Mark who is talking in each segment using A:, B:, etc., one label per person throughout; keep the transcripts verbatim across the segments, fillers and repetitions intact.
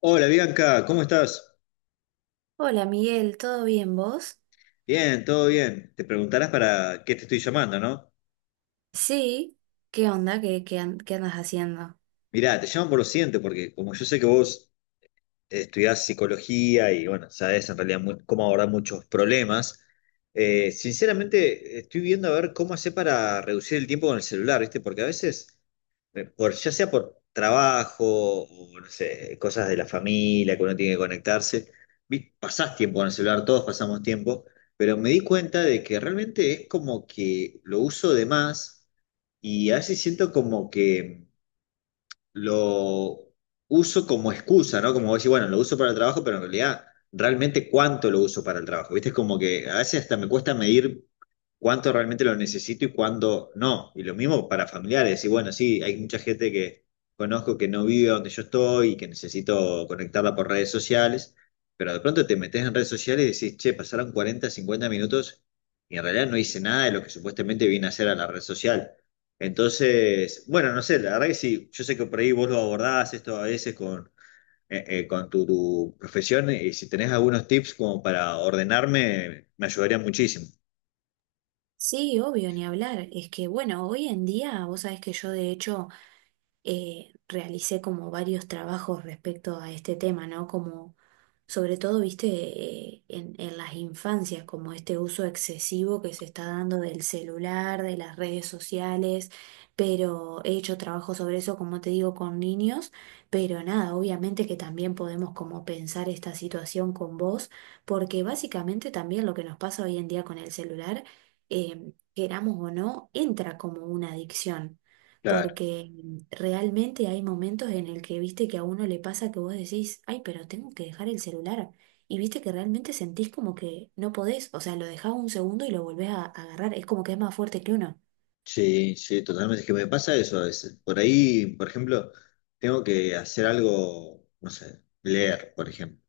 A: Hola Bianca, ¿cómo estás?
B: Hola Miguel, ¿todo bien vos?
A: Bien, todo bien. Te preguntarás para qué te estoy llamando, ¿no?
B: Sí, ¿qué onda? ¿Qué, qué, an- qué andas haciendo?
A: Mirá, te llamo por lo siguiente, porque como yo sé que vos eh, estudiás psicología y bueno, sabés en realidad mu- cómo abordar muchos problemas, eh, sinceramente estoy viendo a ver cómo hacer para reducir el tiempo con el celular, ¿viste? Porque a veces eh, por, ya sea por trabajo o no sé, cosas de la familia que uno tiene que conectarse, vi- pasás tiempo en el celular, todos pasamos tiempo, pero me di cuenta de que realmente es como que lo uso de más y a veces siento como que lo uso como excusa, ¿no? Como vos decís, bueno, lo uso para el trabajo, pero en realidad, ¿realmente cuánto lo uso para el trabajo? ¿Viste? Es como que a veces hasta me cuesta medir cuánto realmente lo necesito y cuándo no. Y lo mismo para familiares. Y bueno, sí, hay mucha gente que conozco que no vive donde yo estoy y que necesito conectarla por redes sociales, pero de pronto te metes en redes sociales y decís, che, pasaron cuarenta, cincuenta minutos y en realidad no hice nada de lo que supuestamente vine a hacer a la red social. Entonces, bueno, no sé, la verdad que sí, yo sé que por ahí vos lo abordás esto a veces con, eh, eh, con tu, tu profesión y si tenés algunos tips como para ordenarme, me ayudaría muchísimo.
B: Sí, obvio, ni hablar. Es que, bueno, hoy en día, vos sabés que yo de hecho eh, realicé como varios trabajos respecto a este tema, ¿no? Como sobre todo, viste, eh, en, en las infancias, como este uso excesivo que se está dando del celular, de las redes sociales, pero he hecho trabajo sobre eso, como te digo, con niños, pero nada, obviamente que también podemos como pensar esta situación con vos, porque básicamente también lo que nos pasa hoy en día con el celular, eh, queramos o no, entra como una adicción
A: Claro,
B: porque realmente hay momentos en el que viste que a uno le pasa que vos decís, ay, pero tengo que dejar el celular. Y viste que realmente sentís como que no podés, o sea, lo dejás un segundo y lo volvés a, a agarrar. Es como que es más fuerte que uno.
A: sí, sí, totalmente. Es que me pasa eso a veces. Por ahí, por ejemplo, tengo que hacer algo, no sé, leer, por ejemplo,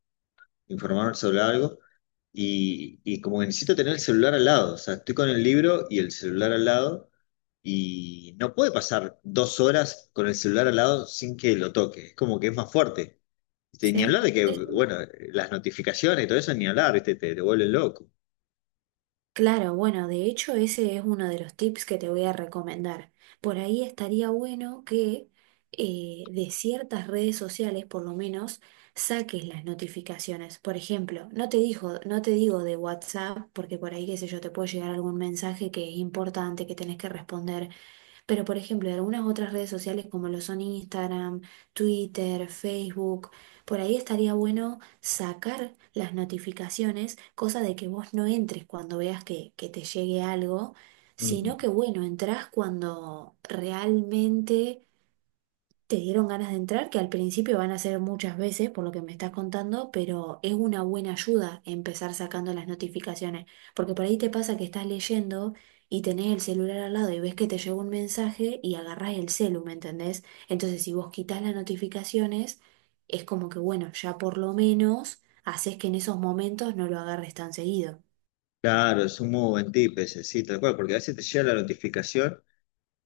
A: informarme sobre algo. Y, y como que necesito tener el celular al lado, o sea, estoy con el libro y el celular al lado, y no puede pasar dos horas con el celular al lado sin que lo toque, es como que es más fuerte. Este, ni hablar
B: Sí.
A: de que,
B: Sí, sí.
A: bueno, las notificaciones y todo eso, ni hablar, ¿viste? Te, te vuelven loco.
B: Claro, bueno, de hecho ese es uno de los tips que te voy a recomendar. Por ahí estaría bueno que eh, de ciertas redes sociales, por lo menos, saques las notificaciones. Por ejemplo, no te dijo, no te digo de WhatsApp, porque por ahí, qué sé yo, te puede llegar algún mensaje que es importante, que tenés que responder, pero, por ejemplo, en algunas otras redes sociales como lo son Instagram, Twitter, Facebook, por ahí estaría bueno sacar las notificaciones, cosa de que vos no entres cuando veas que, que te llegue algo,
A: Ujú.
B: sino que, bueno, entrás cuando realmente te dieron ganas de entrar, que al principio van a ser muchas veces, por lo que me estás contando, pero es una buena ayuda empezar sacando las notificaciones, porque por ahí te pasa que estás leyendo y tenés el celular al lado y ves que te llegó un mensaje y agarrás el celu, ¿me entendés? Entonces, si vos quitas las notificaciones, es como que, bueno, ya por lo menos haces que en esos momentos no lo agarres tan seguido.
A: Claro, es un modo buen sí, tal cual, porque a veces te llega la notificación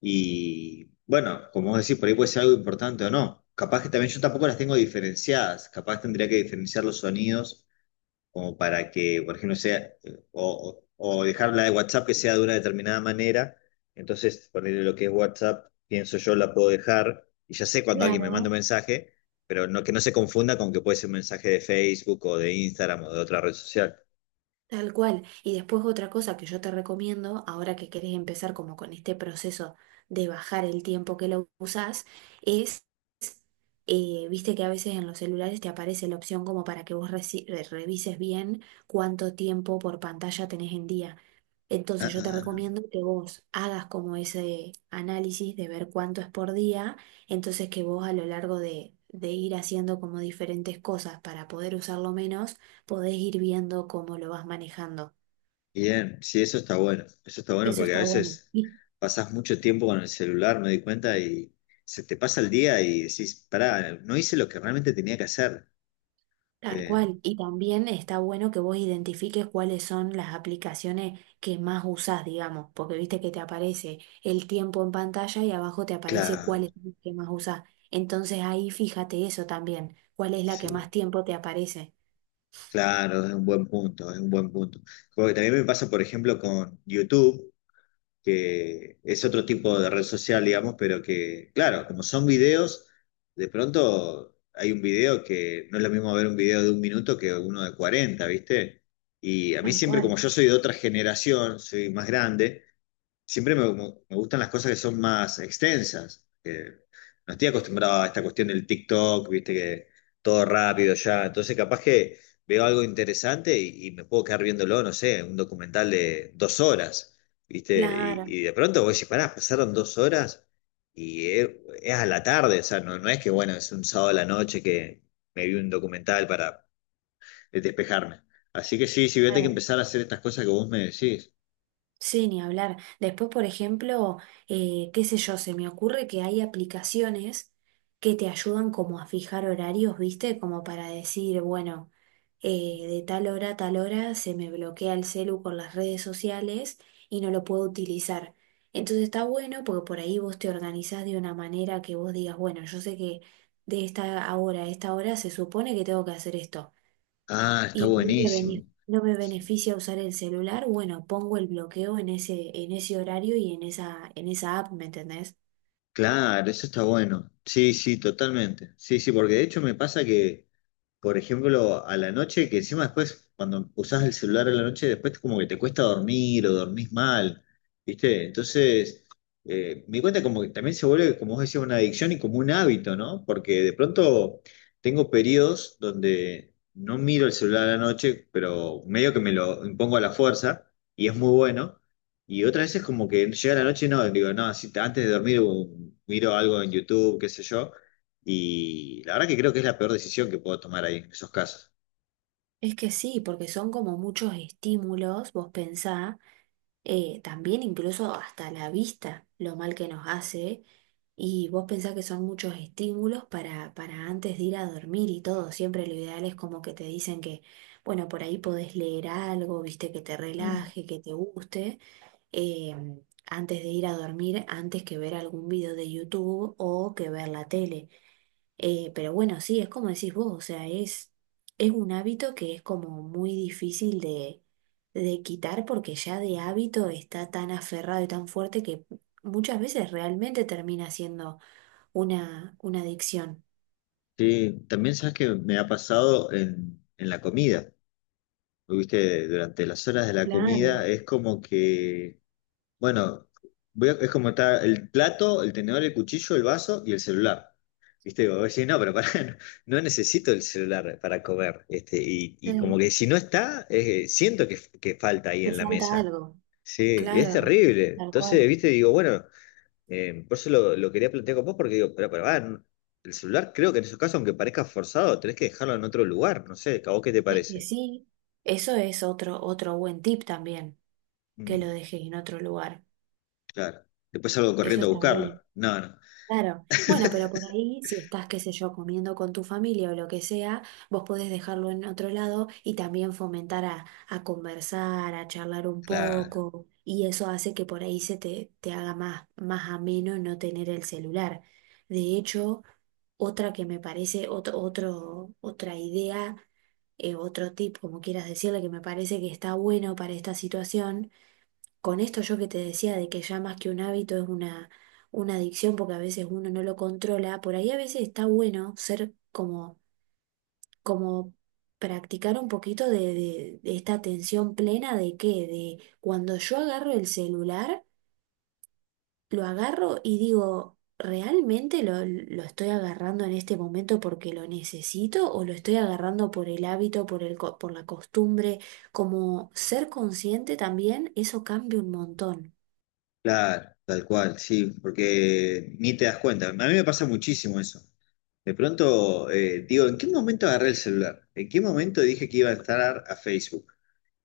A: y, bueno, como vos decís, por ahí puede ser algo importante o no. Capaz que también yo tampoco las tengo diferenciadas, capaz tendría que diferenciar los sonidos como para que, por ejemplo, sea, eh, o, o o dejar la de WhatsApp que sea de una determinada manera. Entonces, ponerle lo que es WhatsApp, pienso yo, la puedo dejar y ya sé cuando alguien me manda un
B: Claro.
A: mensaje, pero no, que no se confunda con que puede ser un mensaje de Facebook o de Instagram o de otra red social.
B: Tal cual. Y después otra cosa que yo te recomiendo, ahora que querés empezar como con este proceso de bajar el tiempo que lo usás, es, eh, viste que a veces en los celulares te aparece la opción como para que vos reci- re- revises bien cuánto tiempo por pantalla tenés en día.
A: Ah,
B: Entonces yo
A: ah,
B: te
A: ah.
B: recomiendo que vos hagas como ese análisis de ver cuánto es por día, entonces que vos a lo largo de, de ir haciendo como diferentes cosas para poder usarlo menos, podés ir viendo cómo lo vas manejando.
A: Bien, sí, eso está bueno. Eso está bueno
B: Eso
A: porque a
B: está bueno.
A: veces
B: Y
A: pasas mucho tiempo con el celular, me di cuenta, y se te pasa el día y decís, pará, no hice lo que realmente tenía que hacer.
B: Tal
A: Eh,
B: cual. Y también está bueno que vos identifiques cuáles son las aplicaciones que más usás, digamos, porque viste que te aparece el tiempo en pantalla y abajo te aparece
A: claro,
B: cuál es la que más usás. Entonces ahí fíjate eso también, cuál es la que
A: sí.
B: más tiempo te aparece.
A: Claro, es un buen punto, es un buen punto. Porque también me pasa, por ejemplo, con YouTube, que es otro tipo de red social, digamos, pero que, claro, como son videos, de pronto hay un video que no es lo mismo ver un video de un minuto que uno de cuarenta, ¿viste? Y a mí
B: Tal
A: siempre,
B: cual.
A: como yo soy de otra generación, soy más grande, siempre me, me- me gustan las cosas que son más extensas, que no estoy acostumbrado a esta cuestión del TikTok, viste que todo rápido ya. Entonces, capaz que veo algo interesante y, y me puedo quedar viéndolo, no sé, un documental de dos horas, viste. Y,
B: Claro,
A: y de pronto voy a decir, pará, pasaron dos horas y es, es a la tarde, o sea, no, no es que, bueno, es un sábado a la noche que me vi un documental para despejarme. Así que sí, sí, voy a tener que
B: claro.
A: empezar a hacer estas cosas que vos me decís.
B: Sí, ni hablar. Después, por ejemplo, eh, qué sé yo, se me ocurre que hay aplicaciones que te ayudan como a fijar horarios, ¿viste? Como para decir, bueno, eh, de tal hora a tal hora se me bloquea el celu con las redes sociales y no lo puedo utilizar. Entonces está bueno porque por ahí vos te organizás de una manera que vos digas, bueno, yo sé que de esta hora a esta hora se supone que tengo que hacer esto
A: Ah, está
B: y no me
A: buenísimo.
B: bene- no me beneficia usar el celular, bueno, pongo el bloqueo en ese, en ese horario y en esa, en esa app, ¿me entendés?
A: Claro, eso está bueno. Sí, sí, totalmente. Sí, sí, porque de hecho me pasa que por ejemplo, a la noche, que encima después, cuando usás el celular a la noche, después como que te cuesta dormir o dormís mal, ¿viste? Entonces, eh, me di cuenta como que también se vuelve, como vos decías, una adicción y como un hábito, ¿no? Porque de pronto tengo periodos donde no miro el celular a la noche, pero medio que me lo impongo a la fuerza y es muy bueno. Y otras veces como que llega la noche y no, digo, no, si antes de dormir um, miro algo en YouTube, qué sé yo. Y la verdad que creo que es la peor decisión que puedo tomar ahí, en esos casos.
B: Es que sí, porque son como muchos estímulos, vos pensá, eh, también incluso hasta la vista, lo mal que nos hace, y vos pensá que son muchos estímulos para, para antes de ir a dormir y todo, siempre lo ideal es como que te dicen que, bueno, por ahí podés leer algo, viste, que te relaje, que te guste. eh, antes de ir a dormir, antes que ver algún video de YouTube o que ver la tele. Eh, pero bueno, sí, es como decís vos, o sea, es, es un hábito que es como muy difícil de, de quitar porque ya de hábito está tan aferrado y tan fuerte que muchas veces realmente termina siendo una, una adicción.
A: Sí, también sabes que me ha pasado en, en la comida. Pues, viste, durante las horas de la
B: Claro,
A: comida es como que, bueno, voy a- es como está el plato, el tenedor, el cuchillo, el vaso y el celular. Viste, digo, oye, no, pero pará, no, no necesito el celular para comer. Este, y, y como
B: sí,
A: que si no está, eh, siento que, que falta ahí
B: te
A: en la
B: falta
A: mesa.
B: algo.
A: Sí, es
B: Claro,
A: terrible.
B: tal
A: Entonces,
B: cual.
A: viste, digo, bueno. Eh, por eso lo, lo quería plantear con vos, porque digo, pero, pero, ah, no- el celular creo que en esos casos, aunque parezca forzado, tenés que dejarlo en otro lugar, no sé, ¿a vos qué te
B: Es que
A: parece?
B: sí, eso es otro, otro buen tip también. Que lo
A: Mm,
B: dejes en otro lugar.
A: claro. Después salgo
B: Eso
A: corriendo a
B: está bueno.
A: buscarlo. No, no.
B: Claro. Bueno, pero por ahí, si estás, qué sé yo, comiendo con tu familia o lo que sea, vos podés dejarlo en otro lado y también fomentar a, a conversar, a charlar un
A: Claro,
B: poco. Y eso hace que por ahí se te, te haga más, más ameno no tener el celular. De hecho, otra que me parece, otro, otro, otra idea, eh, otro tip, como quieras decirle, que me parece que está bueno para esta situación con esto yo que te decía de que ya más que un hábito es una, una adicción porque a veces uno no lo controla, por ahí a veces está bueno ser como, como practicar un poquito de, de- de esta atención plena de que, de cuando yo agarro el celular, lo agarro y digo, ¿realmente lo, lo estoy agarrando en este momento porque lo necesito o lo estoy agarrando por el hábito, por el, co- por la costumbre? Como ser consciente también, eso cambia un montón.
A: claro, tal cual, sí, porque ni te das cuenta. A mí me pasa muchísimo eso. De pronto, eh, digo, ¿en qué momento agarré el celular? ¿En qué momento dije que iba a entrar a Facebook?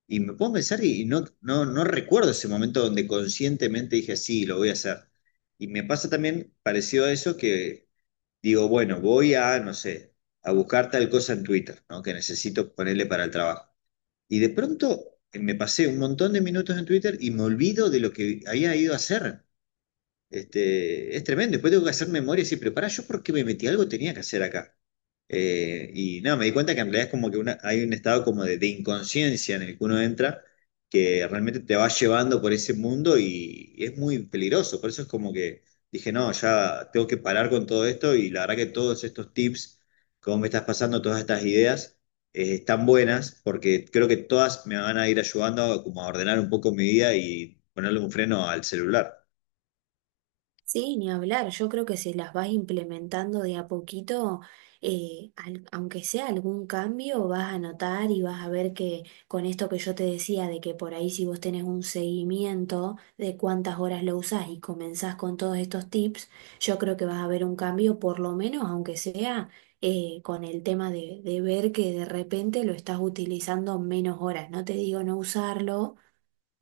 A: Y me pongo a pensar y no, no, no recuerdo ese momento donde conscientemente dije, sí, lo voy a hacer. Y me pasa también parecido a eso que digo, bueno, voy a, no sé, a buscar tal cosa en Twitter, ¿no? Que necesito ponerle para el trabajo. Y de pronto eh, me pasé un montón de minutos en Twitter y me olvido de lo que había ido a hacer. Este, es tremendo. Después tengo que hacer memoria y decir, pero pará, ¿yo por qué me metí? Algo tenía que hacer acá. Eh, y no, me di cuenta que en realidad es como que una- hay un estado como de, de inconsciencia en el que uno entra, que realmente te va llevando por ese mundo y, y es muy peligroso. Por eso es como que dije, no, ya tengo que parar con todo esto y la verdad que todos estos tips, como me estás pasando, todas estas ideas, eh, están buenas porque creo que todas me van a ir ayudando como a ordenar un poco mi vida y ponerle un freno al celular.
B: Sí, ni hablar. Yo creo que si las vas implementando de a poquito, eh, al- aunque sea algún cambio, vas a notar y vas a ver que con esto que yo te decía, de que por ahí si vos tenés un seguimiento de cuántas horas lo usás y comenzás con todos estos tips, yo creo que vas a ver un cambio, por lo menos, aunque sea eh, con el tema de, de ver que de repente lo estás utilizando menos horas. No te digo no usarlo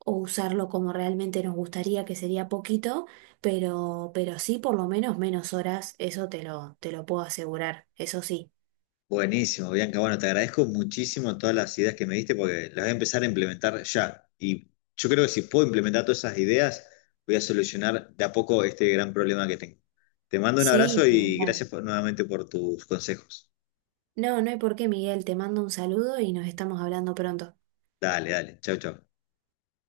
B: o usarlo como realmente nos gustaría, que sería poquito, pero, pero sí por lo menos menos horas, eso te lo, te lo puedo asegurar, eso sí.
A: Buenísimo, Bianca. Bueno, te agradezco muchísimo todas las ideas que me diste porque las voy a empezar a implementar ya. Y yo creo que si puedo implementar todas esas ideas, voy a solucionar de a poco este gran problema que tengo. Te mando un
B: Sí,
A: abrazo
B: ni
A: y
B: hablar.
A: gracias por- nuevamente por tus consejos.
B: No, no hay por qué, Miguel, te mando un saludo y nos estamos hablando pronto.
A: Dale, dale. Chau, chau.